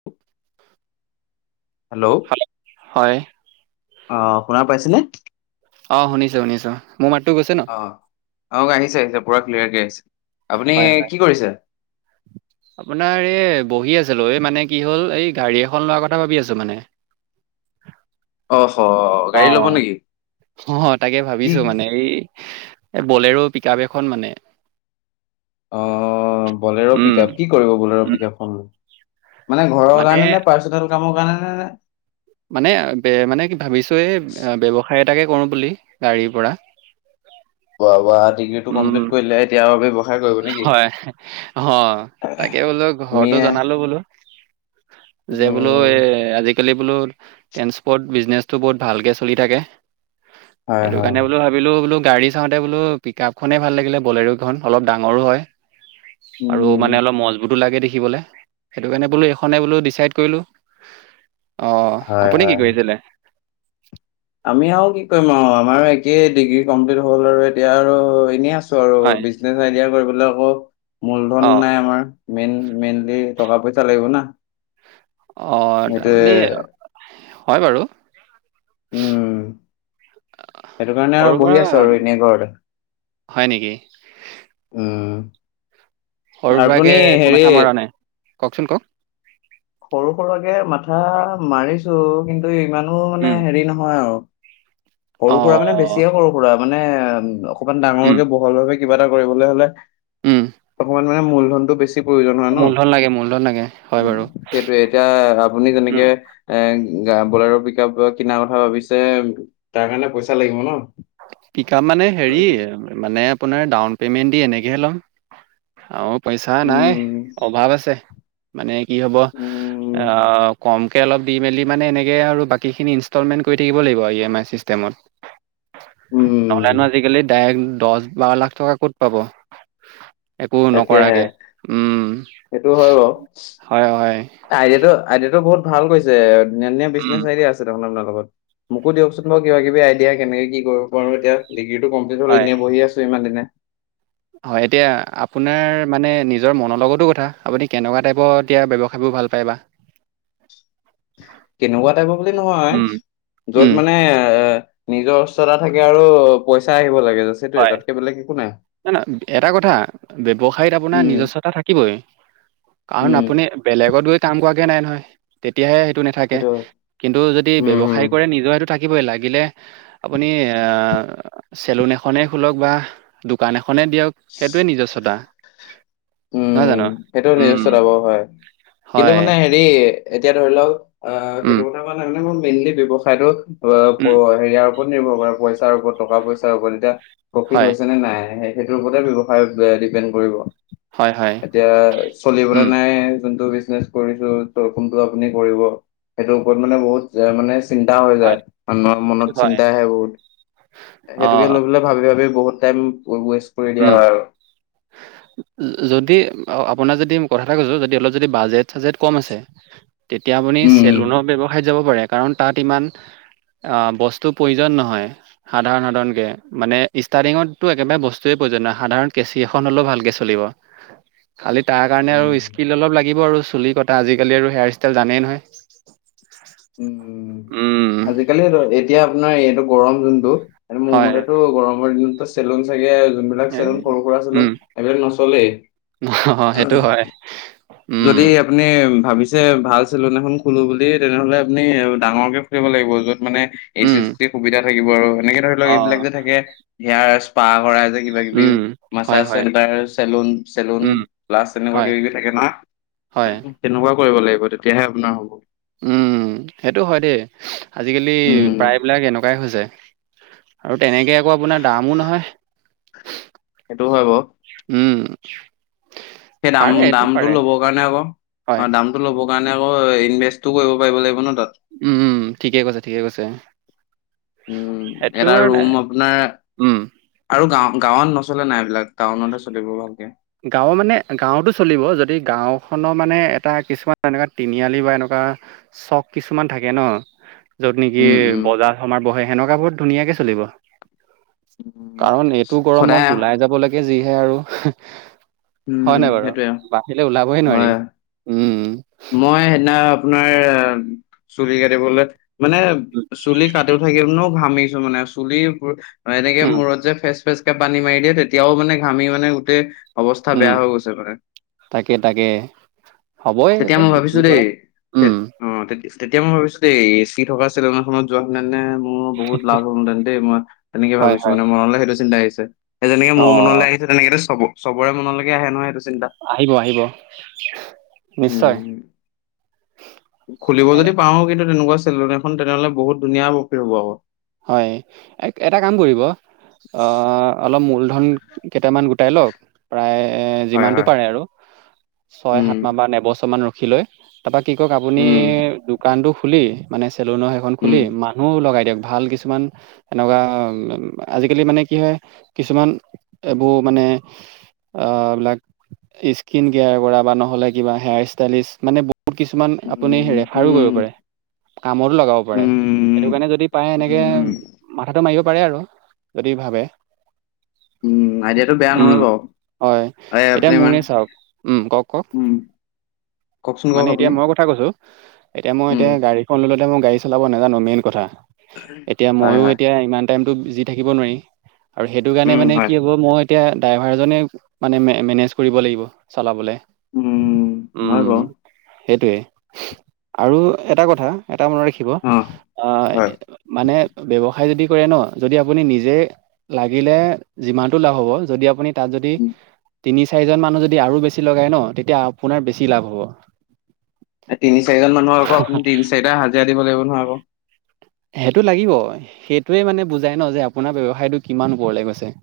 [inaudible] Hello, hello, হয়। অ, শুনা পাইছেনে? অ, শুনিছো, শুনিছো, মোৰ মাতো গৈছেনে? অ, অ, আহিছে আহিছে পুৰা ক্লিয়াৰকৈ আহি আপুনি হয় হয় কি কৰিছে? আপোনাৰ এই বহি আছিলো, এই মানে কি হ'ল এই গাড়ী এখন লোৱা কথা ভাবি আছো মানে। অহ, স অ, অ, অ, তাকে কি ভাবিছো মানে, এই বলেৰো, পিকাপ, এখন মানে অ, বলেৰ, উম পিকপ, কি কৰিব বলেৰ, পিকপ খন লৈ? মানে ঘৰৰ কাৰণে নে, পাৰ্চনেল কামৰ কাৰণে নে, নে মানে, মানে, কি ভাবিছো এই, ব্যৱসায় এটাকে, কৰো বুলি গাড়ীৰ পৰা। বাহ, বাহ, ডিগ্ৰী টো উম কমপ্লিট কৰিলে, এতিয়া বেব হয়। অ, তাকে বোলো, ঘৰতো আমিয়ে জনালো বোলো। যে বোলো, এই, উম আজিকালি বোলো ট্ৰেন্সপৰ্ট বিজনেচটো বহুত ভালকে চলি থাকে। হয় সেইটো হয় কাৰণে বোলো ভাবিলো, বোলো গাড়ী চাওঁতে বোলো পিকাপ, খনেই ভাল লাগিলে বলেৰ খন অলপ ডাঙৰো হয়, আৰু উম মানে অলপ মজবুতো লাগে দেখিবলৈ। সেইটো কাৰণে বোলো, এইখনে বোলো ডিচাইড কৰিলো, অ, হয় আপুনি হয়। কি কৰি আছিলে? আমি আৰু কি কৰিম আৰু আমাৰ একেই, ডিগ্ৰী কমপ্লিট হ'ল আৰু এতিয়া আৰু এনেই আছো। আৰু হয় বিজনেচ আইডিয়া কৰিবলৈ আকৌ মূলধন অঁ নাই আমাৰ। মেইন, মেইনলি টকা পইচা লাগিব না। অ, সেইটোৱে তাৰমানে হয়, বাৰু। উম, সেইটো কাৰণে সৰু আৰু বহি সুৰা আছো আৰু এনেই ঘৰতে। হয়, নেকি? উম, সৰু-সুৰা আপুনি কৰাকে একো হেৰি মাথা মৰা নাই, কওঁকচোন ক'ওক। সৰু-সুৰা কৰাকে মাথা মাৰিছো, কিন্তু ইমানো উম, মানে হেৰি নহয় আৰু। সৰু- সুৰা মানে অঁ বেছিয়ে সৰু- সুৰা মানে উম, অকমান উম ডাঙৰকে বহল ভাৱে কিবা, এটা কৰিবলৈ হ'লে। উম অকমান মানে মূলধনটো, বেছি প্ৰয়োজন হয়, মূলধন লাগে মূলধন লাগে হয় বাৰু ন। সেইটোয়ে এতিয়া, আপুনি উম, যেনেকে এ, বলেৰো পিকাপ কিনাৰ কথা ভাবিছে, তাৰ কাৰণে পইচা লাগিব ন। পিকাপ মানে হেৰি, মানে আপোনাৰ ডাউন পেমেণ্ট দি, এনেকৈহে ল'ম আৰু পইচা নাই, উম অভাৱ আছে। মানে কি হ'ব, উম আহ কম তাকে অলপ দি মেলি মানে, এনেকৈ আৰু বাকীখিনি ইনষ্টলমেণ্ট কৰি থাক লাগিব, ই, এম, আই, চিষ্টেমত। উম নহ'লেনো আজিকালি, ডাইৰেক্ট দহ বাৰ লাখ টকা ক'ত পাব। একো তাকেহে নকৰাকে, উম, হয়, হয়। আইডিয়াতটো-আইডিয়াতটো, বহুত ভাল কৈছে, ধুনীয়া-ধুনীয়া উম, বিজনেছ আইডিয়া আছে। দেখোন আপোনাৰ লগত মোকো, দিয়কচোন মই কিবা- কিবি আইডিয়া কেনেকে কি কৰিব পাৰো, এতিয়া। ডিগ্ৰীটো, কমপ্লিট হ'ল, হয়। এনেই বহি আছো, ইমান দিনে। হয়, এতিয়া আপোনাৰ মানে নিজৰ, মনৰ লগতো কথা আপুনি, কেনেকুৱা টাইপৰ এতিয়া ব্যয়ৱসায়বোৰ ভাল পাইবা? কেনেকুৱা টাইপৰ বুলি নহয়, উম, উম, য'ত মানে আ নিজৰ উচ্চতা থাকে আৰু, পইচা আহিব লাগে জাষ্ট। হয়, না না এটা কথা ব্যৱসায়ত আপোনাৰ উম নিজস্বতা থাকিবই। কাৰণ উম, আপুনি বেলেগত গৈ কাম কৰাকে নাই নহয়, তেতিয়াহে সেইটো নাথাকে। কিন্তু যদি উম, হুম। ব্যবসায় কৰে নিজৰ হয়টো থাকিবই, লাগিলে আপুনি আহ চেলুন এখনে খোলক বা দোকান এখনে দিয়ক, সেইটোয়েই নিজস্বতা। নহয় উম, জানো সেইটো উম নিজস্বতা বাৰু হয়, কিন্তু হয় মানে হেৰি এতিয়া ধৰি লওঁক আহ, সেইটো উম কথা কোৱা নাই, মই মেইনলি ব্যৱসায়টো উম হেৰিয়াৰ ওপৰত নিৰ্ভৰ কৰে পইচাৰ ওপৰত, টকা পইচাৰ ওপৰত তেতিয়া প্ৰফিট হয় হৈছে নে নাই। সেই সেইটোৰ ওপৰতে ব্যৱসায় ডিপেণ্ড কৰিব। হয় হয় এতিয়া চলিবলৈ উম নাই যোনটো বিজনেচ কৰিছোঁ, ত' কোনটো আপুনি কৰিব, সেইটোৰ ওপৰত মানে বহুত মানে চিন্তা হৈ হয় যায়, মানুহৰ সেইটো মনত হয় চিন্তা আহে বহুত। অ সেইটোকে লৈ পেলাই ভাবি, ভাবি বহুত টাইম ৱেষ্ট কৰি উম দিয়া হয়, আৰু। যদি আপোনাৰ যদি কথা এটা কৈছোঁ যদি অলপ যদি বাজেট চাজেট কম আছে তেতিয়া আপুনি উম, উম। চেলুনৰ ব্যৱসায় যাব পাৰে, কাৰণ তাত ইমান বস্তুৰ প্ৰয়োজন নহয়। সাধাৰণ, সাধাৰণকে। মানে ষ্টাৰ্টিঙতটো একেবাৰে বস্তুৱে প্ৰয়োজন নহয়, সাধাৰণ কেচি এখন হ'লেও ভালকে মানে চলিব। খালি তাৰ কাৰণে আৰু উম, স্কিল অলপ লাগিব আৰু চুলি কটা আজিকালি আৰু হেয়াৰ ষ্টাইল জানেই নহয়? উম, উম। উম। আজিকালি এতিয়া আপোনাৰ এইটো গৰম যোনটো এইটো মোৰ হয় মতেতো গৰমৰ দিনতো চেলুন চাগে যোনবিলাক এই চেলুন সৰু সুৰা চেলুন, উম এইবিলাক নচলেই। অ সেইটো হয় উম যদি আপুনি ভাবিছে ভাল চেলুন এখন খুলোঁ বুলি, তেনেহ'লে আপুনি ডাঙৰকে খুলিব লাগিব য'ত মানে এছ, উম চি এি সুবিধা থাকিব আৰু এনেকে ধৰি লওঁক অ এইবিলাক যে থাকে সেয়া স্প্ৰা কৰাই যে কিবা কিবি। উম হয় মাছাছ হয় চেলন, চেলুন উম প্লাছ তেনেকুৱা হয় কিবা কিবি থাকে নহয়। হয়। তেনেকুৱা কৰিব লাগিব, তেতিয়াহে আপোনাৰ হ'ব। উম, সেইটো হয়, দেই আজিকালি উম প্ৰায়বিলাক এনেকুৱাই হৈছে। আৰু তেনেকে আকৌ আপোনাৰ দামো নহয়। সেইটোও হয় বাৰু। উম। সেই দাম পাৰে এইটো দামটো পাৰে ল'বৰ কাৰণে আকৌ হয় অ', দাম। ল'ব কাৰণে আকৌ ইনভেষ্টো কৰিব পাৰিব লাগিব নহয়, তাত। উম, ঠিকে কৈছে, ঠিকে কৈছে। উম, সেইটো এটা আৰু নাই ৰুম আপোনাৰ উম আৰু গাঁও গাঁৱত নচলে নাই, এইবলিলাক টাউনততে চলিব ভালকে। গাঁও মানে গাঁৱতো চলিব, যদি গাঁওখনৰ মানে এটা কিছুমান এনেকুৱা তিনিআলি বা এনেকুৱা চক কিছুমান থাকে ন'! য'ত নেকি উম উম বজাৰ সমাৰ বহে সেনেকুৱা বোৰত ধুনীয়াকে চলিব। উম কাৰণ এইটো সদায় গৰমত ওলাই যাবলেকে যিহে আৰু। হয়, উম নাই বাৰু, সেইটোৱে বাহিৰে ওলাবই নোৱাৰি হয় উম। মই সেইদিনা আপোনাৰ, চুলি কাটিবলে মানে চুলি কাটিও থাকিব নো ঘামিছো মানে চুলি এনেকে উম মূৰত যে ফেচ- ফেঁচ কে পানী মাৰি দিয়ে তেতিয়াও মানে ঘামি মানে গোটেই অৱস্থা উম বেয়া হৈ গৈছে মানে। তাকে তাকে হ'বই এখন যি কৰ, উম। অঁ, তে তেতিয়া মই ভাবিছো দে এচি থকা চেলুন এখনত যোৱা হলে মোৰ বহুত লাভ হ'লঁ হেতেন দেই, মই তেনেকে হয় ভাবিছো হয় মানে মনলৈ সেইটো চিন্তা আহিছে। সেই যেনেকে অ মোৰ মনলৈ আহিছে তেনেকেতো চব চবৰে মনলৈকে আহে নহয় সেইটো চিন্তা। আহিব আহিব, উম নিশ্চয়। খুলিব এ যদি পাওঁ কিন্তু তেনেকুৱা চেলুন এখন তেনেহ'লে বহুত ধুনীয়া বক হব আকৌ। হয়, এটা কাম কৰিব? অঁ, অলপ মূলধন কেইটামান গোটাই লওঁক প্ৰায়- এ হয় যিমানতটো হয় পাৰে আৰু ছ-য় সাত উম মাহ বা এবছৰ মান ৰখি লৈ। তাৰপৰা কি কওঁক আপুনি উম দোকানটো খুলি মানে চেলুনৰ সেইখন উম খুলি মানুহ লগাই দিয়ক। ভাল কিছুমান এনেকুৱা আজিকালি মানে কি হয় কিছুমান- এইবোৰ মানে- আ এইবিলাক স্কিন কেয়াৰ কৰা বা নহলে কিবা হেয়াৰ ষ্টাইলিছ মানে- কিছুমান আপুনি উম ৰেফাৰো কৰিব উম পাৰে, কামতো লগাব পাৰে, সেইটো উম কাৰণে যদি- তেনেকে উম মাথাটো মাৰিব পাৰে আৰু যদি ভাবে। উম আইডিয়াটো বেয়া উম নহয় বাৰু। হয়, এই এতিয়া আপুনি মোৰে মানে চাওক উম, কওঁক কওঁক? কওঁকচোন কওঁক আপুনি? কথা কৈছো, এতিয়া মই উম এতিয়া গাড়ীখন লৈ লওঁতে, মই গাড়ী চলাব নাজানো মেইন কথা। এতিয়া হয় মইয়ো হয় এতিয়া ইমান টাইমতো বিযি থাকিব নোৱাৰিম আৰু সেইটো কাৰণে উম মানে হয় কি হ'ব মই- এতিয়া ড্ৰাইভাৰজনে মানে মেনেজ কৰিব লাগিব চলাবলে। উম, হয় উম, বাৰু। সেইটোৱে আৰু এটা কথা এটা মনত ৰাখিব- অ'। আহ হয়, মানে ব্যৱসায় যদি কৰে ন যদি আপুনি নিজে- লাগিলে যিমানতটো লাভ হ'ব যদি আপুনি- তাত যদি উম, তিনি চাৰিজন মানুহ যদি আৰু বেছি লগাই ন তেতিয়া আপোনাৰ বেছি লাভ হ'ব। তিনি চাৰিজন মানুহ আক আপুনি তিনি চাৰিটা হাজিৰা দিব লাগিব নহয় আক। সেইটো লাগিব, সেইটোৱে মানে বুজাই ন যে আপোনাৰ ব্যৱসায়টো কিমান ওপৰলৈ গৈছে।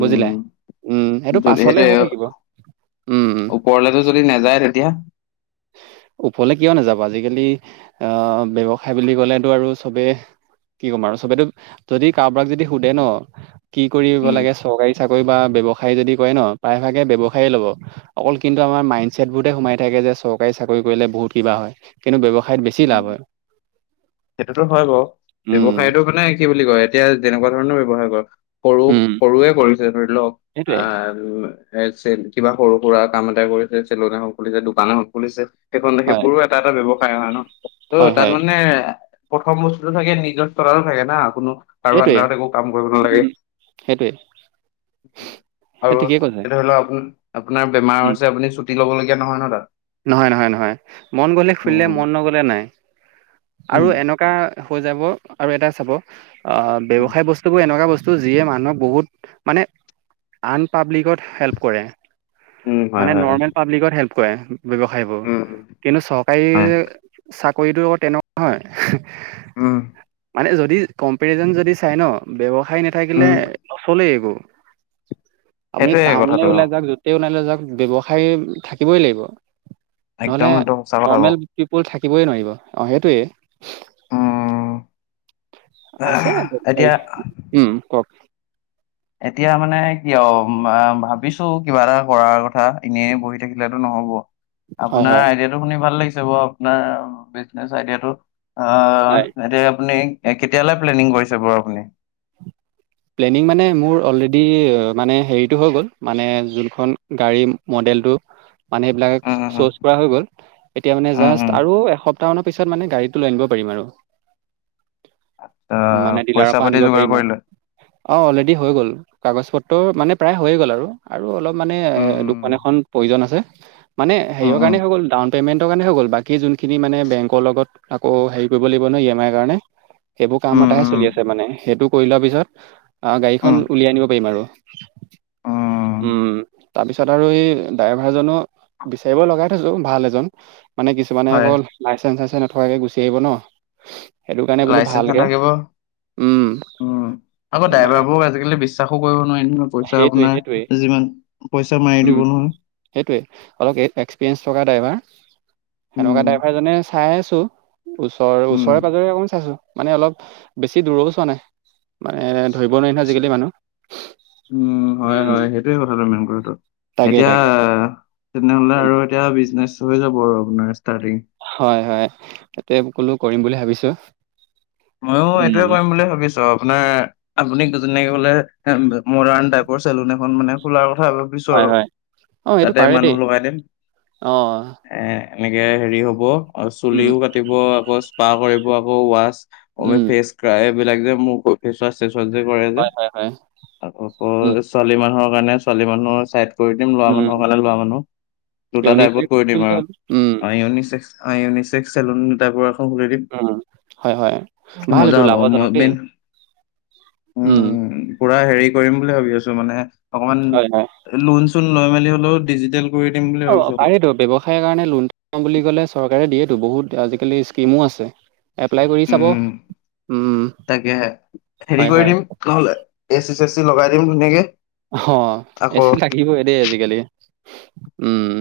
বুজিলা, উম। সেইটো যদি পাছলে হৈ থাকিব, উম। ওপৰলে যদি নাযায় তেতিয়া! ওপৰলৈ কিয় নাযাব, আজিকালি আহ ব্যৱসায় বুলি ক'লেতো আৰু চবেই- কি কম আৰু চবেতো যদি কাৰোবাক যদি সোধে ন কি কৰিব উম। লাগে চৰকাৰী- চাকৰি বা ব্যৱসায় যদি কৰে ন প্ৰায়ভাগে ব্যৱসায় ল'ব। অকল কিন্তু আমাৰ মাইণ্ড ছেট বোতে সোমাই থাকে যে চৰক- চৰকাৰী চাকৰি কৰিলে বহুত কিবা হয় কিন্তু ব্যৱসায়ত বেছি উম। লাভ হয়। সেইটোতো হয় বাৰু। উম ব্যৱসায়তটো মানে কি বুলি কয় এতিয়া যেনেকুৱা ধৰণৰ ব্যয়ৱসায় কৰ- সৰু উম সৰুৱে কৰিছে ধৰি লওঁক সেইটোৱে আহ- এ চে কিবা সৰু সুৰা কাম এটা কৰিছে, চেলন এখন খুলিছে, দোকান এখন খুলিছে সেইখন হয় সেইবোৰো- এটা এটা ব্যৱসায় হয় ন, ত' হয় তাত হয় মানে- প্ৰথম বস্তুটো থাকে নিজৰ তৰাৰো থাকে না কোনো- কাৰো সেইটোৱে আন্দাৰত একো কাম কৰিব নালাগে। উম সেইটোৱে সেই আৰু ঠিকেই কৈছে তেতিয়া ধৰি লওঁক আপ আপোনাৰ বেমাৰ উম, হৈছে আপুনি চুটি লব লগীয়া নহয় ন তাত। নহয়, নহয়, নহয়, মন গলে খুলিলে উম মন নগলে নাই উম আৰু এনেকুৱা- হৈ যাব আৰু এটা চাব অঁ উম ব্যয়ৱসায় বস্তুটো এনেকুৱা বস্তু- যিয়ে মানুহক বহুত মানে আন পাব্লিকত হেল্প কৰে। উম, হয় মানে হয় হয় নৰ্মেল পাব্লিকত হেল্প কৰে ব্যৱসায়বোৰ, উম উম, কিন্তু চৰকাৰী হয় চাকৰিটো তেনেকুৱা হয় উম, মানে যদি কম্পেৰিজন যদি চাই ন' ব্যৱসায় নাথাকিলে উম নচলেই একো আপুনি সেইটোয়ে টাউনলে কথাটো অ ওলাই যাওক য'তেই ওলাই নাযাওক ব্যৱসায় থাকিবই লাগিব। নহ'লে একদম সেইটো সঁচা কথা কওঁ নৰ্মেল পিপুল থাকিবই নোৱাৰিব অ' সেইটোৱেই উম আছে এতিয়া উম, কওক এতিয়া মানে কিয় ভাবিছোঁ কিবা এটা কৰাৰ কথা এনেই বহি থাকিলেতো নহব। হয়, আপোনাৰ হয়। আইডিয়াটো শুনি ভাল লাগিছে বাৰু আপোনাৰ বিজনেছ আইডিয়াটো অ', হয়, এতিয়া আপুনি কেতিয়ালৈ প্লেনিং কৰিছে বাৰু আপুনি? প্লেনিং মানে মোৰ অলৰেডি মানে হেৰিটো হৈ গ'ল মানে যোনখন গাড়ী মডেলটো মানে এইবিলাক উম উম উম চজ কৰা হৈ গল, এতিয়া মানে উম জাষ্ট আৰু এক টা মানৰ পিছত মানে গড়ীটো লৈ আনিব পাৰিম আৰু। আহ মানে ডিলাৰৰ পইচা পৰা পাতি আনিব যোগাৰ পাৰিম আৰু কৰিলে অ', অলৰেডি হৈ গ'ল। কাগজ পত্ৰ মানে প্ৰায় হৈয়ে গ'ল আৰু আৰু অলপ মানে এ দুখন উম এখন প্ৰয়োজন আছে। মানে উম সৰিয়হ উম কাৰণে হৈ গ'ল ডাউন পেমেন্টৰ কাৰণে হৈ গ'ল, বাকী যোনখিনি মানে বেংকৰ লগত আকৌ হেৰি কৰিব লাগিব নহয় ই এম আইৰ কাৰণে। সেবোৰ কাম উম এটা হে উম চলি আছে মানে সেইটো কৰি লোৱা পিছত আ, গাড়ীখন উম উলিয়াই আনিব পাৰিম আৰু। উম, তাৰপিছত আৰু এই ড্ৰাইভাৰজনো বিচাৰিব লগাই থৈছো ভাল এজন মানে কিছুমানে হয় অকল লাইচেন্ঞ্চ চাইচেঞ্চ নথকাকে গুচি আহিব ন' সেইটো কাৰণে বোলো লাইচেন্স ভালকে নাথাকিব উম, উম, আকৌ ড্ৰাইভাৰ বোৰক আজিকালি বিশ্বাসো কৰিব নোৱাৰি ন' পইচা সেইটোৱে সেইটোৱে আপোনাৰ যিমান পইচা মাৰি উম দিব নহয় সেইটোৱে অলপ এক্সপিৰিয়েঞ্চ থকা ড্ৰাইভাৰ, সেনেকুৱা উম, ড্ৰাইভাৰ জনে চাই আছোঁ। ওচৰৰ উম, ওচৰে পজৰে অকন চাইছো মানে অলপ বেছি দূৰৰো চোৱা নাই। মানে ধৰিব নোৱাৰি নহয় আজিকালি মানুহ উম, হয়, উম হয়, সেইটোৱে কথাটো মেইন কথাটো তাকে এতিয়া তাকে তেনেহ'লে উম, আৰু এতিয়া বিজনেচ হৈ যাব আৰু আপোনাৰ ষ্টাৰ্টিং হয়, হয়, তাতে কলো কৰিম বুলি ভাবিছোঁ। ময়ো এইটোৱে কৰিম বুলি ভাবিছোঁ আপোনাৰ আপুনি যেনেকে বোলে মডাৰ্ণ টাইপৰ চেলুন এখন মানে খোলাৰ কথা পিছৰ হয় হয় অ এইটো তাতে পাৰে দেই মানুহ লগাই দিম। অ এ এনেকে হেৰি হ'ব আৰু উম চুলিও কাটিব আকৌ স্পা কৰিব আকৌ ৱাচ উম [unintelligible] ফেচ [unintelligible] বিলাক যে মুখ ফেচ ৱাছ চেচ ৱাছ যে কৰে যে হয় হয় হয় তাত আকৌ উম ছোৱালী মানুহৰ কাৰণে ছোৱালী মানুহৰ চাইড কৰি দিম ল'ৰা উম মানুহৰ কাৰণে ল'ৰা মানুহ দুটা ইউনিচেফ টাইপত কৰি দিম বুলিলে আৰু হ'ল উম আনি ইউনিছেক্স অ', ইউনিছেক্স চেলুন [unintelligible] খুলি দিম উম, হয়, হয়, ভাল মজা এইটো হ'ব মই লাভজনক দেই মেইন উম, পুৰা হেৰি কৰিম বুলি ভাবি আছোঁ মানে অকমান হয় হয় লোন চোন লৈ মেলি হ'লেও ডিজিটেল কৰি দিম বুলি অ', ভাবিছো অলপ পাৰেতো ব্যৱসায়ৰ কাৰণে লোন বুলি ক'লে চৰকাৰে দিয়েতো বহুত আজিকালি স্কিমো আছে। এপ্লাই কৰি চাব উম, উম তাকে হে হেৰি হয় কৰি হয় দিম নহলে এ চি, চে চি লগাই দিম ধুনীয়াকে অ', এ আকৌ চি লাগিব এ দেই আজিকালি উম।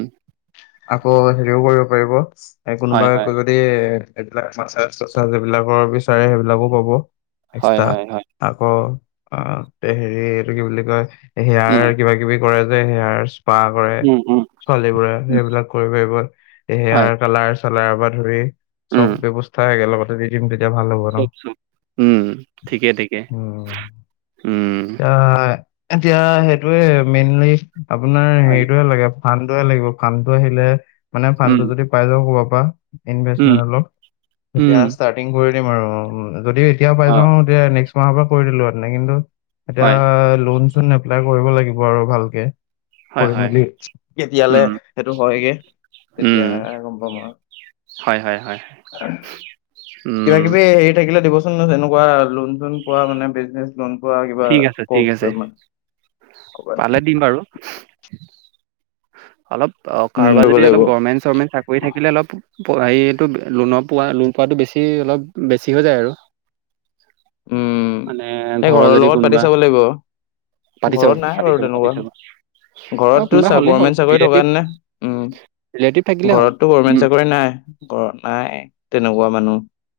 আকৌ হেৰিও কৰিব পাৰিব হয় কোনোবাই হয় ক এইবিলাক [unintelligible] বিলাকৰ বিচাৰে সেইবিলাকো পাব হয় এক্সট্ৰা। হয় হয় আকৌ অ', হেৰি এইটো কি বুলি কয় হেয়াৰ উম কিবা কিবি কৰে যে সেয়াৰ স্পা কৰে উম উম ছোৱালী বোৰে উম। সেইবিলাক কৰিব পাৰিব হয় হেয়াৰ কালাৰ চালাৰ পৰা ধৰি চব উম ব্যয়ৱস্থা একেলগতে দি দিম তেতিয়া ভাল হ'ব চব চব উম ঠিকে ঠিকে উ, উম এ এতিয়া সেইটোয়ে মেইনলি আপোনাৰ হয় হেৰিটয়ে লাগে ফানটোয়ে লাগিব। ফানটো আহিলে মানে ফান উম টো যদি পাই যাওঁ কবাৰ পৰা উম ইনভেচমেন্ অলপ উম তেতিয়া ষ্টাৰ্টিং কৰি দিম আৰু যদিও এতিয়া পাই অ যাওঁ। নেক্স মাহৰ পৰা কৰি দিলোঁ কিন্তু এতিয়া হয়, ল এপ্লাই কৰিব লাগিব আৰু ভালকে হয়, কৰি হয়। মেলি তেতিয়া উম, টো হয়গে তেতিয়া উম। গ'ম পাম আৰু হয়, হয়, হয়। উম। কিবা কিবি হেৰি থাকিলে দিবচোন এনেকুৱা লোন চোন পোৱা মানে বিজনেচ। মন পোৱা কিবা ঠিক আছে, ঠিক আছে। স্কপে কব পালে দিম বাৰু। অলপ অ', উম কাৰোব কৰিব যদি অলপ লাগিব গমেণ্ট চেট কৰি থাকিলে অলপ হেৰিটো লোনত পোৱা লোন পোৱাটো বেছি অলপ বেছি হৈ যায় আৰু। [inaudible] উম, মানে এই ঘৰৰ যদি লগত পাতি কোনোবা চাব লাগিব পাতি চাব, ঘৰত নাই পাতি বাৰু চাব, পাতি তেনেকুৱা চাব। অ' ঘৰতটো কোনোবা হ'লেই হ'ল। গমেণ্ট চাকৰি থকা ৰিলেটিভ ন নে ৰিলেটিভ উ থাকিলে হ'ল। ঘৰতো গমেণ্ট উম, চাকৰি নাই ঘৰত নাই তেনেকুৱা মানুহ